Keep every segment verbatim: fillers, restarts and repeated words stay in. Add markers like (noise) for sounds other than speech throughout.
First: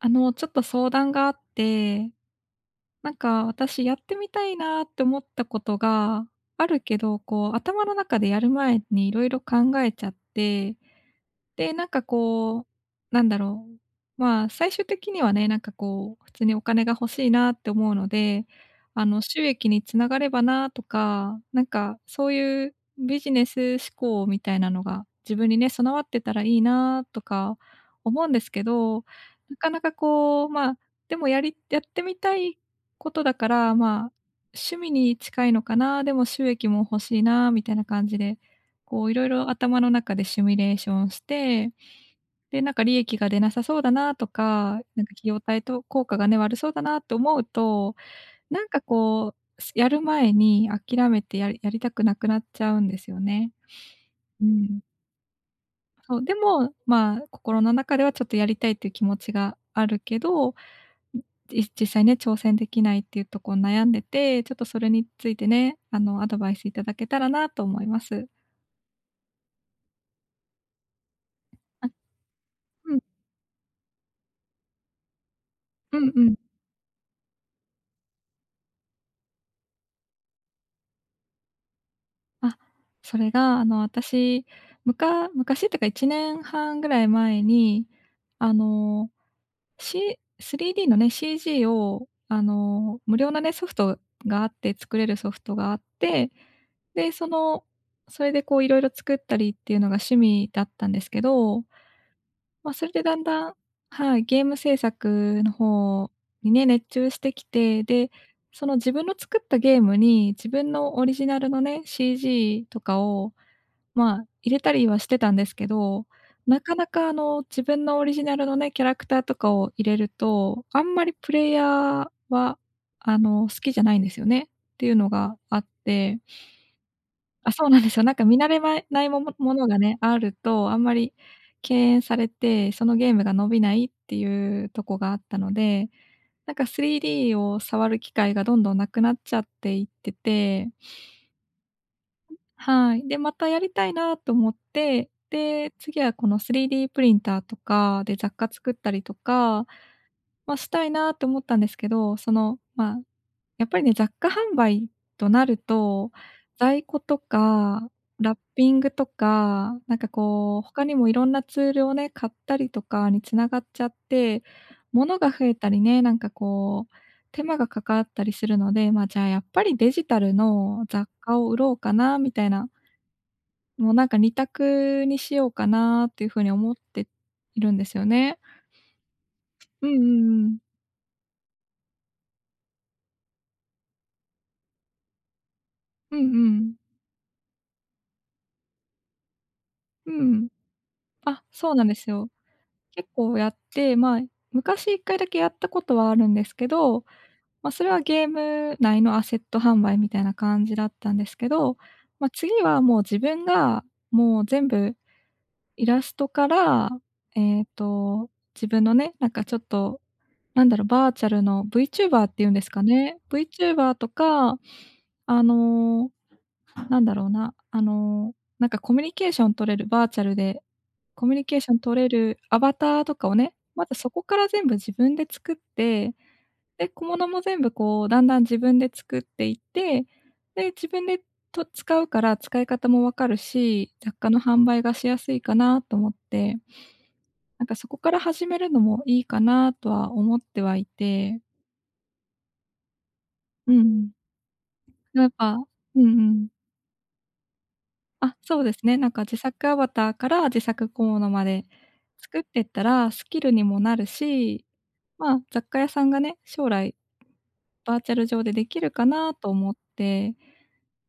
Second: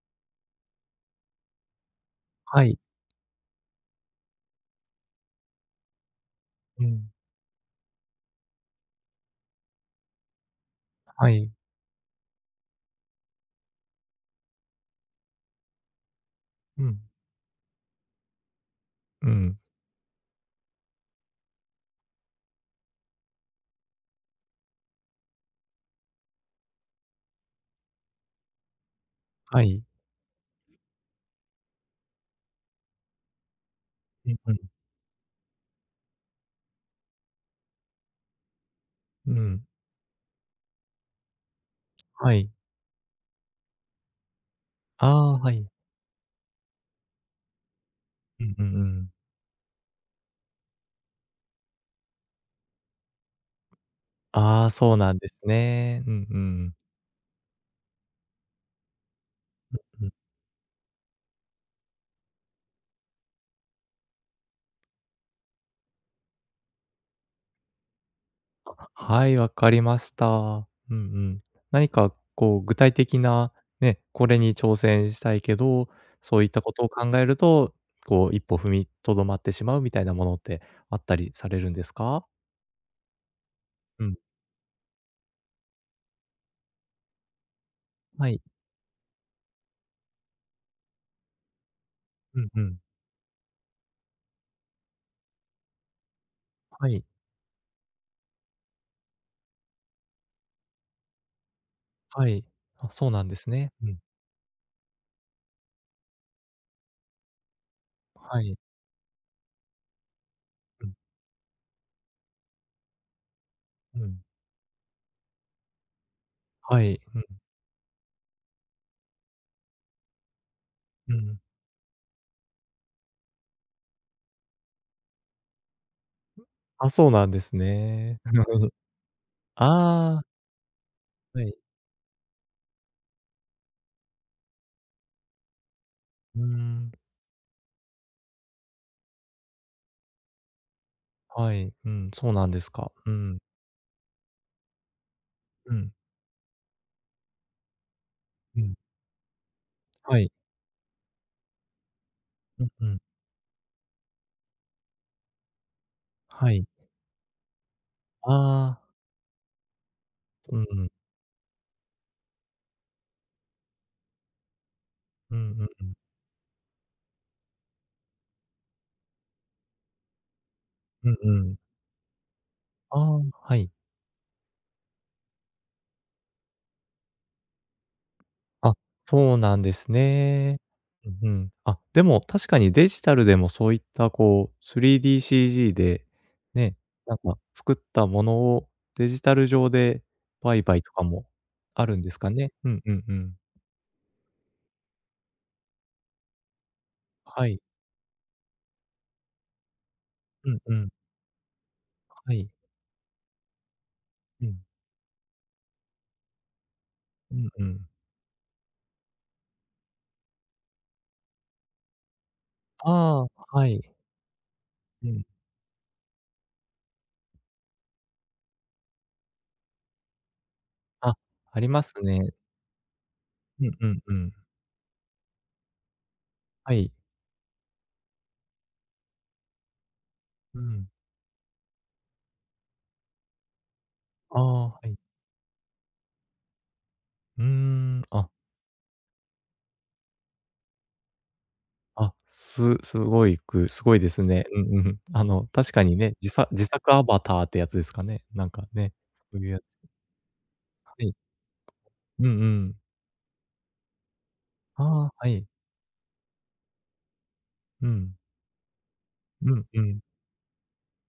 あの、ちょっと相談があって、はい。なんか私やってみたいなって思ったことがあるうけん、ど、こう頭の中でやる前にいろいろ考えちゃって、はい。で、なんかこう、なんだろう、まあ、最終的にはね、なんかこう、普通におう金がん。欲しいなって思うので、あの、う収ん。益につながればなとか、なんかそういうビジネス思考みたいなのが自分にね、備わってたらいいなとか思うんですけど、なはかない。かこう、まあ、でもやりやってみたいことだから、まあ、うんうん。趣味に近いのかな、でも収益も欲しいなみたいな感じで、こういろいうろん。頭の中でシミュレーションして、はい。で、なんか利益が出なさそうだなとか、なんあか費あ、用は対い。と効果がね、悪そうだなと思うと、うんうなんんかうん。こう、すやる前に諦めてやりやりたくなくなっちゃうんですよね。うああ、ん。そうなんですね。うそう、んでうも、ん。まあ、心の中ではちょっとやりたいっていう気持ちがあるうん。けど、ん、じ実際ね、挑戦できないっていうとこ悩んでて、ちょっとそれについてね、あの、アドバイスいただけたらなと思います。あ、はい、わかりました。うんうん。あ、何かこう具体うん。的な、ね、これに挑戦したいけど、うんうん。そういったことを考えると、こう一歩踏みとどまってしまうみたいなものってあったりされるんですか？あ、それが、あの、うん。私、むか昔っていうかいちねんはんぐらい前に、はい。あの、シ スリーディー のね、シージー を、うあんうん。の、無料のね、ソフトがあって作れるソフトがあって、はい、で、その、それでこういろいろ作ったりっていうのが趣味だったんですけど、はい。まあ、そあ、れでそうだんなんでだすん、ね。うん。はい、ゲーム制作の方にね、熱中してきて、で、はい。その自分の作ったゲームに、自分うのん、オリジナルのね、シージー とかをうまん。あ、入れたりはしてたんですけど、なかはない。かあうの、自分のオリジナルのね、キャラクターとかを入れると、あんまりんうプん。レイヤーは、あの、好きじゃないんですよねっていうのがあって、あ、そうなんであ、すそうなんですよ。なんね。か見慣れ (laughs) まないもものがね、あああ、ると、あんまりはい。敬遠されて、そのゲームが伸びないっていうとこがあったので、うーなんか ん、スリーディー を触る機会がどんどんなくなっちゃっていってて、はい、うん、そうなんですか。はい。うで、まん、たやりたいなと思って、で、うん、次はこの スリーディー プリンターとかで雑貨う作っん、たりとか、はい。まあ、したいなと思ったんですけど、その、うんうまん、あ、やっぱりね、雑貨販売となると、はい。在庫とか、ラッピあンあ、グとか、なんかうこんう、う他ん、にもいろんなツールをね、買ったりとかに繋がっちゃって、物がう増んえうたんりうん、ね、なんかこう、手間がかかったりするので、ま、じゃあやっぱりデジタルの雑うん貨うを売ん。ろうかなみたいな、ああ、はい。もうなんかにたく択にしようかなっていう風に思っているんですよね。あ、そうなんでうすんうんうん。ね。うんうん。あ、でも確かにデジタルでもそういったこう スリーディーシージー で、うんうん。ね、なんか作ったものをデジタル上でうん。売買とかもあ、そうなあんでるんすですよ。かね？うんうん結うん。構やって、まあ、昔一回だけやったことはあるんですけど、はい。まあ、それはゲーム内のアセット販売みたいなうん感うじだん。ったんですけど、まあ、はい。次はもう自分が、もううん。全部イラストから、うんえっうん。と、自分のね、なんかちょっと、なんだろう、バーチャルの VTuber っていうんですかね。ああ、はい。ブイチューバー とか、うん。あの、なんだろうな、あの、なんかコミュニケーション取れる、バーチャルであ、コミュニケーありションます取れね。るアバターとかをね、うんまうずんそうこん。から全部自分で作って、はで、い。小物も全部こう、だんだん自分で作っていって、うで、自ん。分でと使うから使い方もわかるし、雑貨あの販あ、は売がい。しやすいかなと思って、うーなんかそこん。からあ、始めるのもいいかなとは思ってはいて。あ、すすごいくうすごいでん。すね。うんうん。あやっの、ぱ、確かにうんうね、自ん。作自作アバターってやつですかね。あ、なんそうかですね、ね。なんか自そういうや作つ。アバターから自作小はい。物までうんう作ってっん。たらスキルにもなるし、ああ、はまあ、い。雑貨屋さんがね、将来うバーチん。ャル上でできるかなとうん思っうん。て、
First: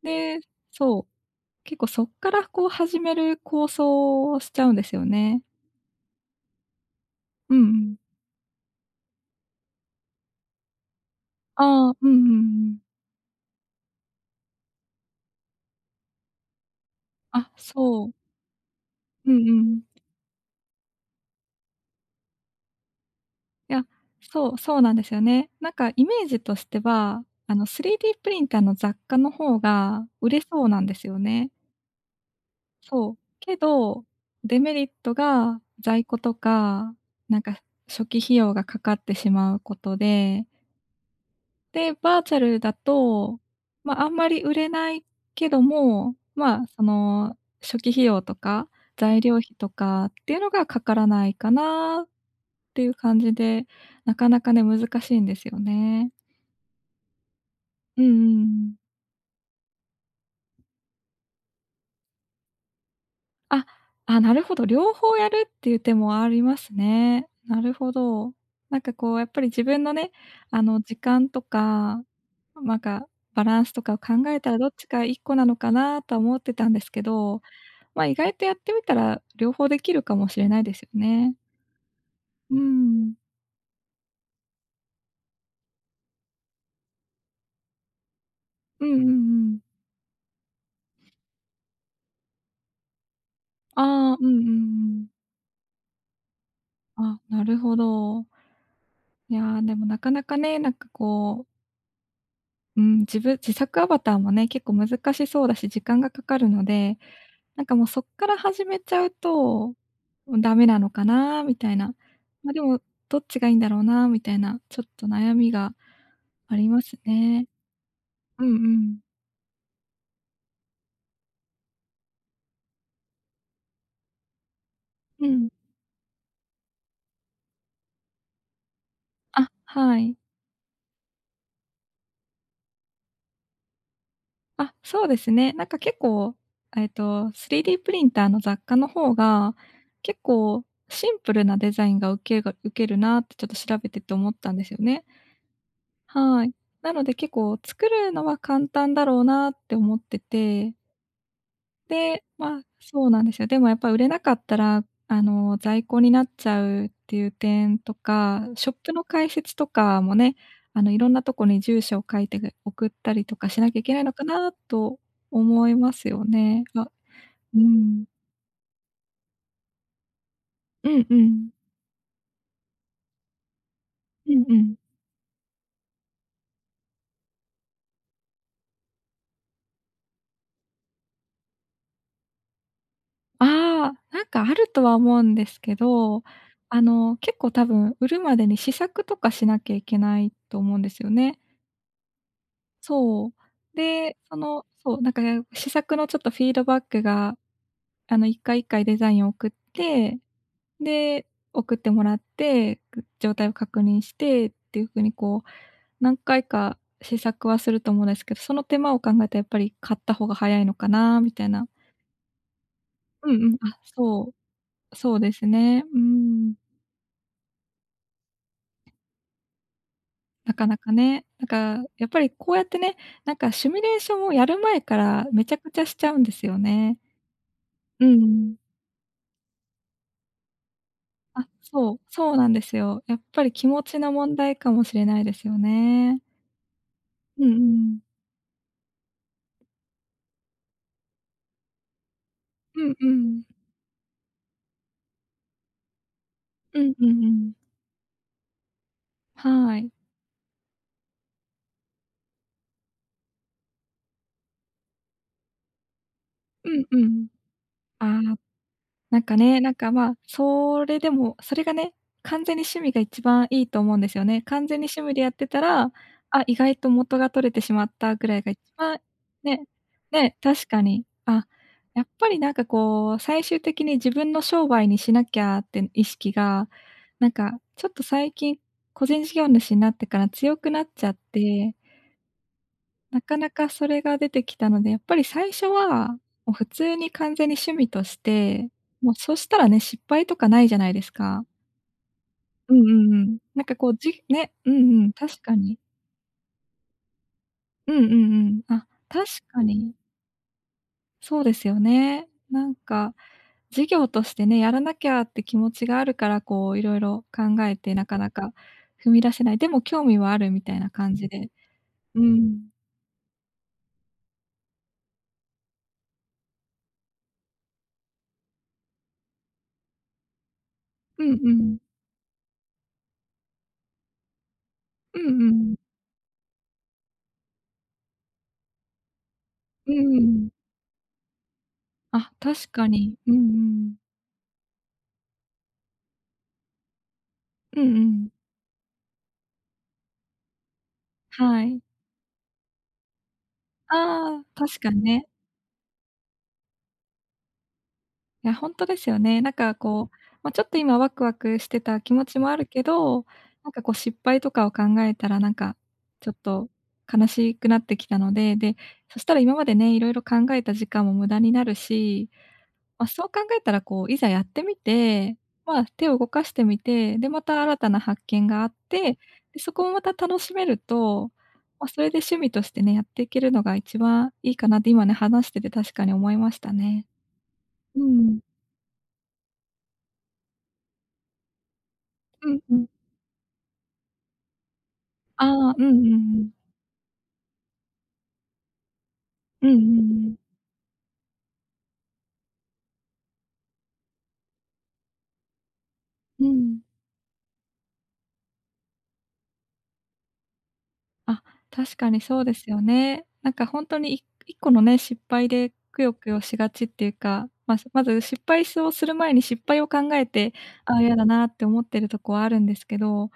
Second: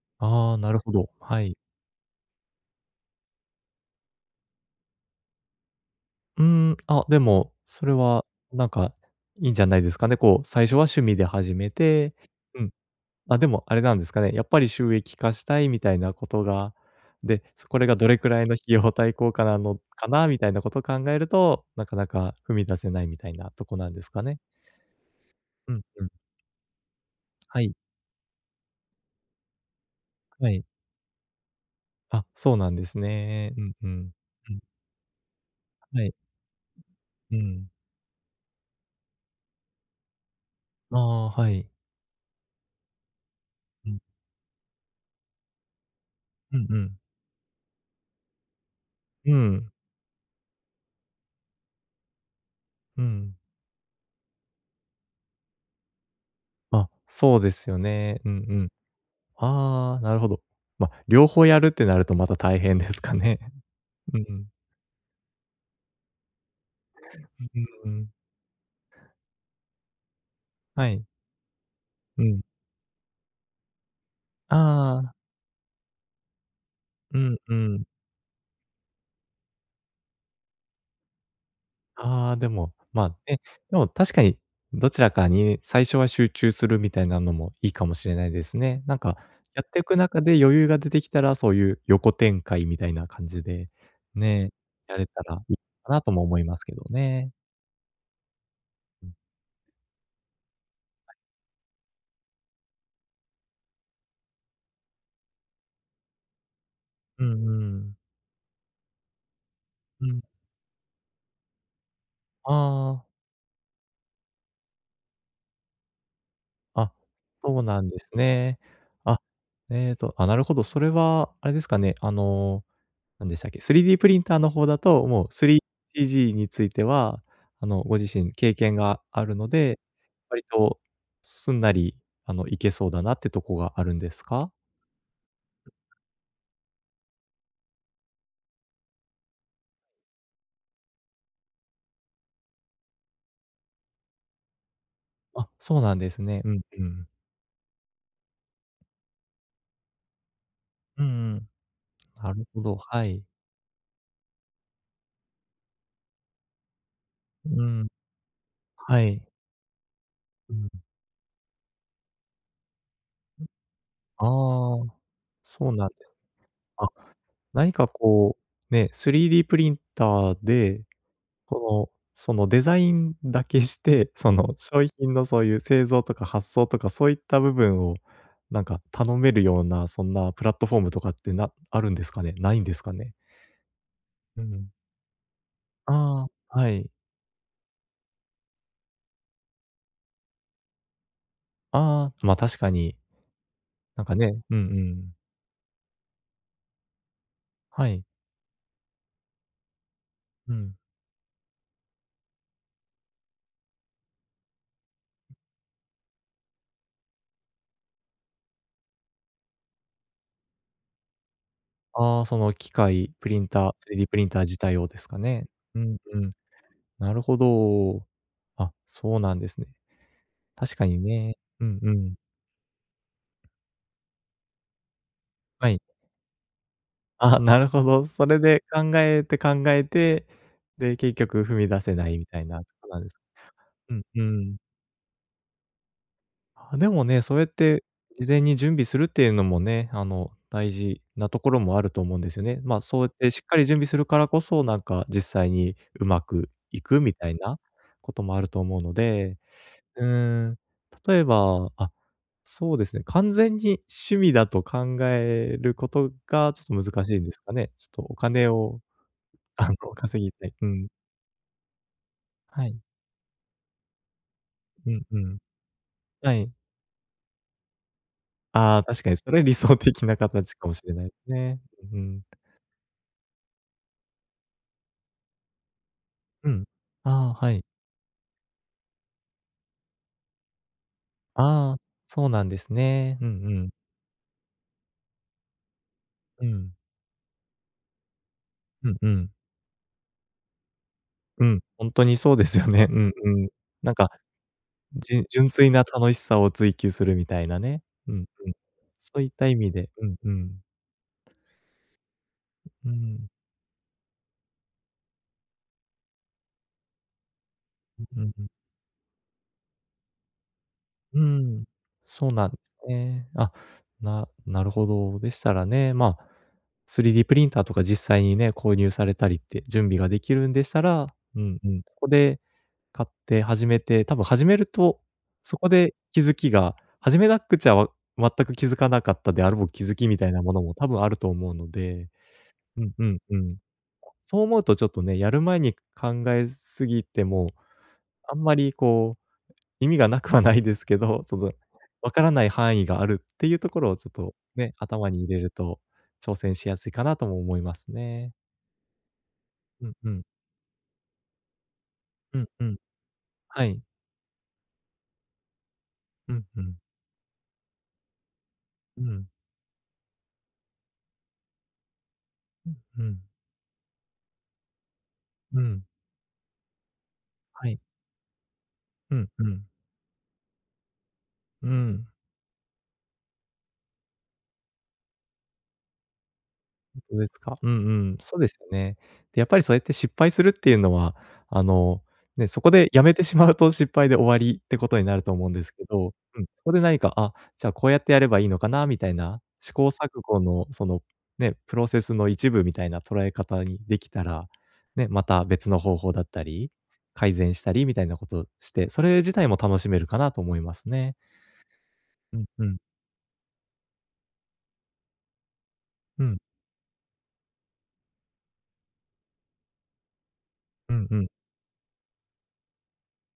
で、ああ、なるほそう、ど。はい。結構そっからこう始める構想をしちゃうんですよね。うーん、あ、でも、うんうそれん。はなんかいいんじゃないですかね。こう、最初は趣味で始めああ、うんうて、んうん。うん。あ、でもあれなんですかね、やっぱり収益化したいみたいなことが、で、あ、そこれがそどう。れくらいの費用対う効果んうなのん。かなみたいなことを考えると、なかなか踏み出せないみたいなといこや、なんですかね。そう、そうなんですよね。なんうんかイうん。メージとしては、あはの い、スリーディー プリンターの雑貨の方が売れはそい。うなんですよね。あ、そうなんですそう。ね。けうんうど、ん。うデん、メリットが在はい。庫とか、うなんかん。初期費用がかかってしまうことで、ああ、はい。で、バーチャルだと、うん。まあ、あんまり売れないけども、うまあ、んうそん。の、初期費用とか、材う料費とん、かっていうのがかからないかなっていうう感じん。で、なかなかね、難しいんですよね。あ、そうですようんうんね。うんううん。ん。ああ、なるほど。ま、両方やるってなるとまた大変ですかね。(laughs) あ、うあ、なるん。ほど、両方やるっていう手もありますね。なるうんうほん。ど。なんかこうやっぱり自分のね、あの、は時い。間とか、うん。なんかバランスとかを考えたらどっちあかあ、一個なのかなとは思ってたんですけうんど、うん。まあ、意外とやってみたら、両方できるかもしれないですよね。ああ、でうも、ま、ん。ね、でも確かにどちらかに最初は集中するみたいなのもいいかもしれないですね。うんうなんんうか、ん。やっていく中で余裕が出てきたら、そういう横展開みたいな感じで、ああ、うんうんね、うやん。れたらいいかなとも思いますけどあ、ね。なるほど。うん。いや、でもなかなかね、なんかこう、うん、自分自作アバターもね、結構難しそうだし、時間がかかるので、うんなんうかもうん。そっから始めちゃうと、うん。ダメなのかなみたいな。まああ、でも、あ。どっちがいいんだろうなみたいな、ちょっと悩みがありまあ、すね。そうなんですうんうね。ん。あ、えっと、あ、なるほど。それはあれですかね、あの、なんでしたっけ、スリーディー プリンターの方だと、もううん。スリー d については、あの、ご自身経験があるあ、ので、はい。割とすんなり、あの、いけそうだなってとこがあるんですか？あ、そうですね。なんか結構、えっと、スリーディー プリンターの雑貨の方が、結構シンプルなデザインが受けがウるなってちょっと調べてて思ったんですよね。あ、そうなんですね。はうい。んうなのん。で結構作るのは簡単だろうなって思ってて、うんうん。で、なるまほあ、ど、はそうい。なんですよ。でもやっぱ売れなかったら、あの、在庫になっちゃうっていうう点ん、とか、ショップはのい。開設とかもね、うん。あの、いろんなとこに住所を書いてぐ送ったりとかしなきゃいけないのかあなあ、と思そういなんまですす。よね。あ、あ、う何かん。こう、ね、スリーディー プリンターでうんうん。この、そのデザインだけして、うそんうのん。商品のそういう製造とか発送とかそういった部分を、なんか頼めるような、そんなプラットフォームとかってなあるんですかね？ないんですかね？ああ、なんかうあるん。とは思うんですけど、ああ、はあい。の、結構多分売るまでに試作とかしなきゃいけないと思うんですよね。ああ、ま、確かに、そう。なんかで、そね、うんうの、そう、なんん。かね、試作のちょっとフィードバックが、はい。あの、いっかいいっかいデザインを送って、うん。で、送ってもらって、状態を確認してっていう風にこう、何回か試作はすると思うんですけど、その手間を考えたらやっぱり買った方が早いのかなみたいな。ああ、その機械、プうリんうンん、ター あ、スリーディー プリンそター自体をう、ですそかうですね？うね。んううん。ん。なるほど。あ、そうなんですね。なか確なかかにね、ね。なんうんかうやっん。ぱりこうやってね、なんかシミュレーションをやる前からめちゃくはちい。ゃしちゃうんですよね。あ、なるほうど。それん。で考えて考えて、で、結局あ、踏み出そせう、ないみそうたいなんなでこすとなよ。んでやす。っぱり気持うちんのう問題ん。かもしれないですよね。あ、でもね、そうやうっんうてん。事前に準備するっていうのもね、あの、大事なところもあると思うんですよね。まあ、うんそうやうってしん。っかり準備するからこそ、なんか実際にうまくういんくうみんうたいん。なこともあると思うので、はい。うーん、例えば、あ、そうですね、完全に趣味だと考えることがちょうんっとう難しいんん。ですかね。ちょあっとおあ。金をなんかね、あなんの、か、まあ、稼ぎたい。うそん。れでもそれがね、完全にはい。趣味が一番いいと思うんですよね。完全にう趣ん味うでやっん。てたら、はあ、い。意外と元が取れてしまったぐらいが一ああ、番確かにそれ理ね、想的なね、形か確もかしれなに。いですあ、ね。うやっん。ぱりなんかこう、最終的に自分の商売にしなきゃって意識うん。が、あなんあ、はかい。ちょっと最近、個人事業主になってから強くなっちゃっあて、あ、そうなんですね。なうんかうなかん。それが出てきたので、やっぱり最初は、うもう普ん。通に完全に趣味として、うんうもうん。そしたらね、失敗とかないじゃないですか。うん、ほんとにそうですようんうね。んうんううん。ん。なんかこなんう、か、じね、うんうん、じゅ確純か粋に。な楽しさを追求するみたいなね。うんうんうんううん。ん。あ、そう確いった意か味でに。うんうん。そうですよね。なんうん、か、う事業としてね、やらなきゃって気持ちがあるから、こういろいろ考えてなんかなうかん。踏み出せない。でも興味はあるみたいな感うじで。ん、うそうなんでん。すね。あ、ななるほど。でしたらね、まあ、スリーディー プリンターとか実際にね、購入されたりって準備ができるんでしたら、うんううんうん。ん、そこで買って始めて、多分始めると、うんうそこん。で気づきが、始めなくちゃわ全く気づかなかったであろう気うづきんみうたいなん。ものも多分あると思うので、あ、確うかんうに。んうんううん。ん。そう思うとちょっとね、やる前に考えすぎても、うんうん。あんまりこう意味がなくはないですけど、(laughs) その、はい。わからない範囲があるっていうところをちょっとああ、ね、確かに頭にね。入れると、挑戦しやすいかなとも思いますね。いや、ほんとですよね。なんかうんこうう、ん。ま、ちょっと今ワクワクしてた気持ちうもんあうるん。けど、はなんい。かこう失敗とかを考えたら、なんかちょうっんうとん。悲しくなってきたので、で、うそしん。たら今までね、色々考えた時間も無駄になるし、うまあ、んうん。そう考えたら、こう、いざやってみて、うまん。あ、手を動かしてみて、で、または新い。たな発見があって、うんうで、ん。そこもまた楽しめると、うまあ、そん。れで趣味としてね、やっていけるのが一番いいかなって今ね、話してて確かに思いましたね。そうですか。うんううん、そん。うですよね。で、やっぱりそうやって失敗するっていうのは、あの、ね、うんそこうん。でやめてしまうと失敗で終わりってことになると思うんであすあ、うけんうんど、ううん、ん。そこで何か、あ、じゃあこうやってやればいいのかなみたいな、うん試う行ん錯うん。誤のその、ね、プロセスの一部みたいな捉え方にできたら、ね、また別の方法だったうり、ん。改善したりみたいなことして、それ自体も楽しめるかなと思いますね。あ、確かにうそうんでうすん、よね。なんかほんとにい一個のね、失敗でくようくん、よしがちっていうか、まずまず失敗すをする前に失敗を考えて、うああ、ん嫌うだん、なって思ってるとこはあるんですけど、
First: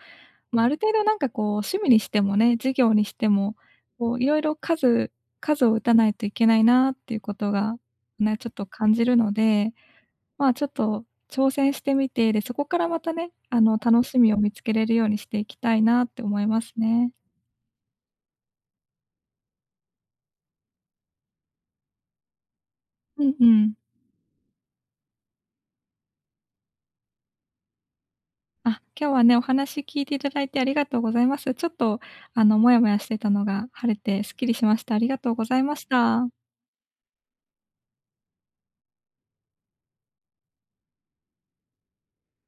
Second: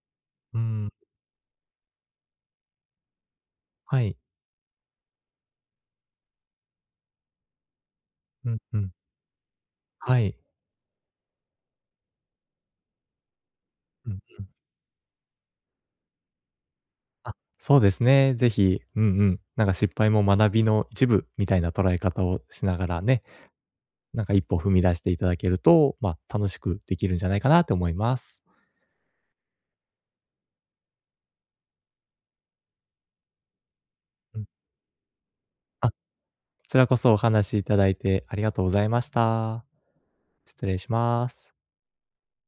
うま、あるん、程度なんかこう趣味にしてもね、事業にしても、はこい、う色々数数を打たないといけないなっていうことが、ね、ちょうっんとうん、感じるので、はい、ま、ちょっと挑戦してみて、で、そこからまたね、あの、楽うしん。みを見つけれるようにしていきたいなって思いますね。あ、そうですね。ぜひ、うんうん。なんか失敗も学びの一部みたいな捉え方をしながらね、うんうん。なんか一歩踏み出していただけると、ま、楽しくできるんじゃないかなと思います。あ、今日はね、お話聞いていただいてありがとうございます。ちょっと、あの、モヤモヤしてたのが晴れてすっうん。きりしました。ありがとうございましあ、こた。ちらこそお話しいただいてありがとうございました。失礼します。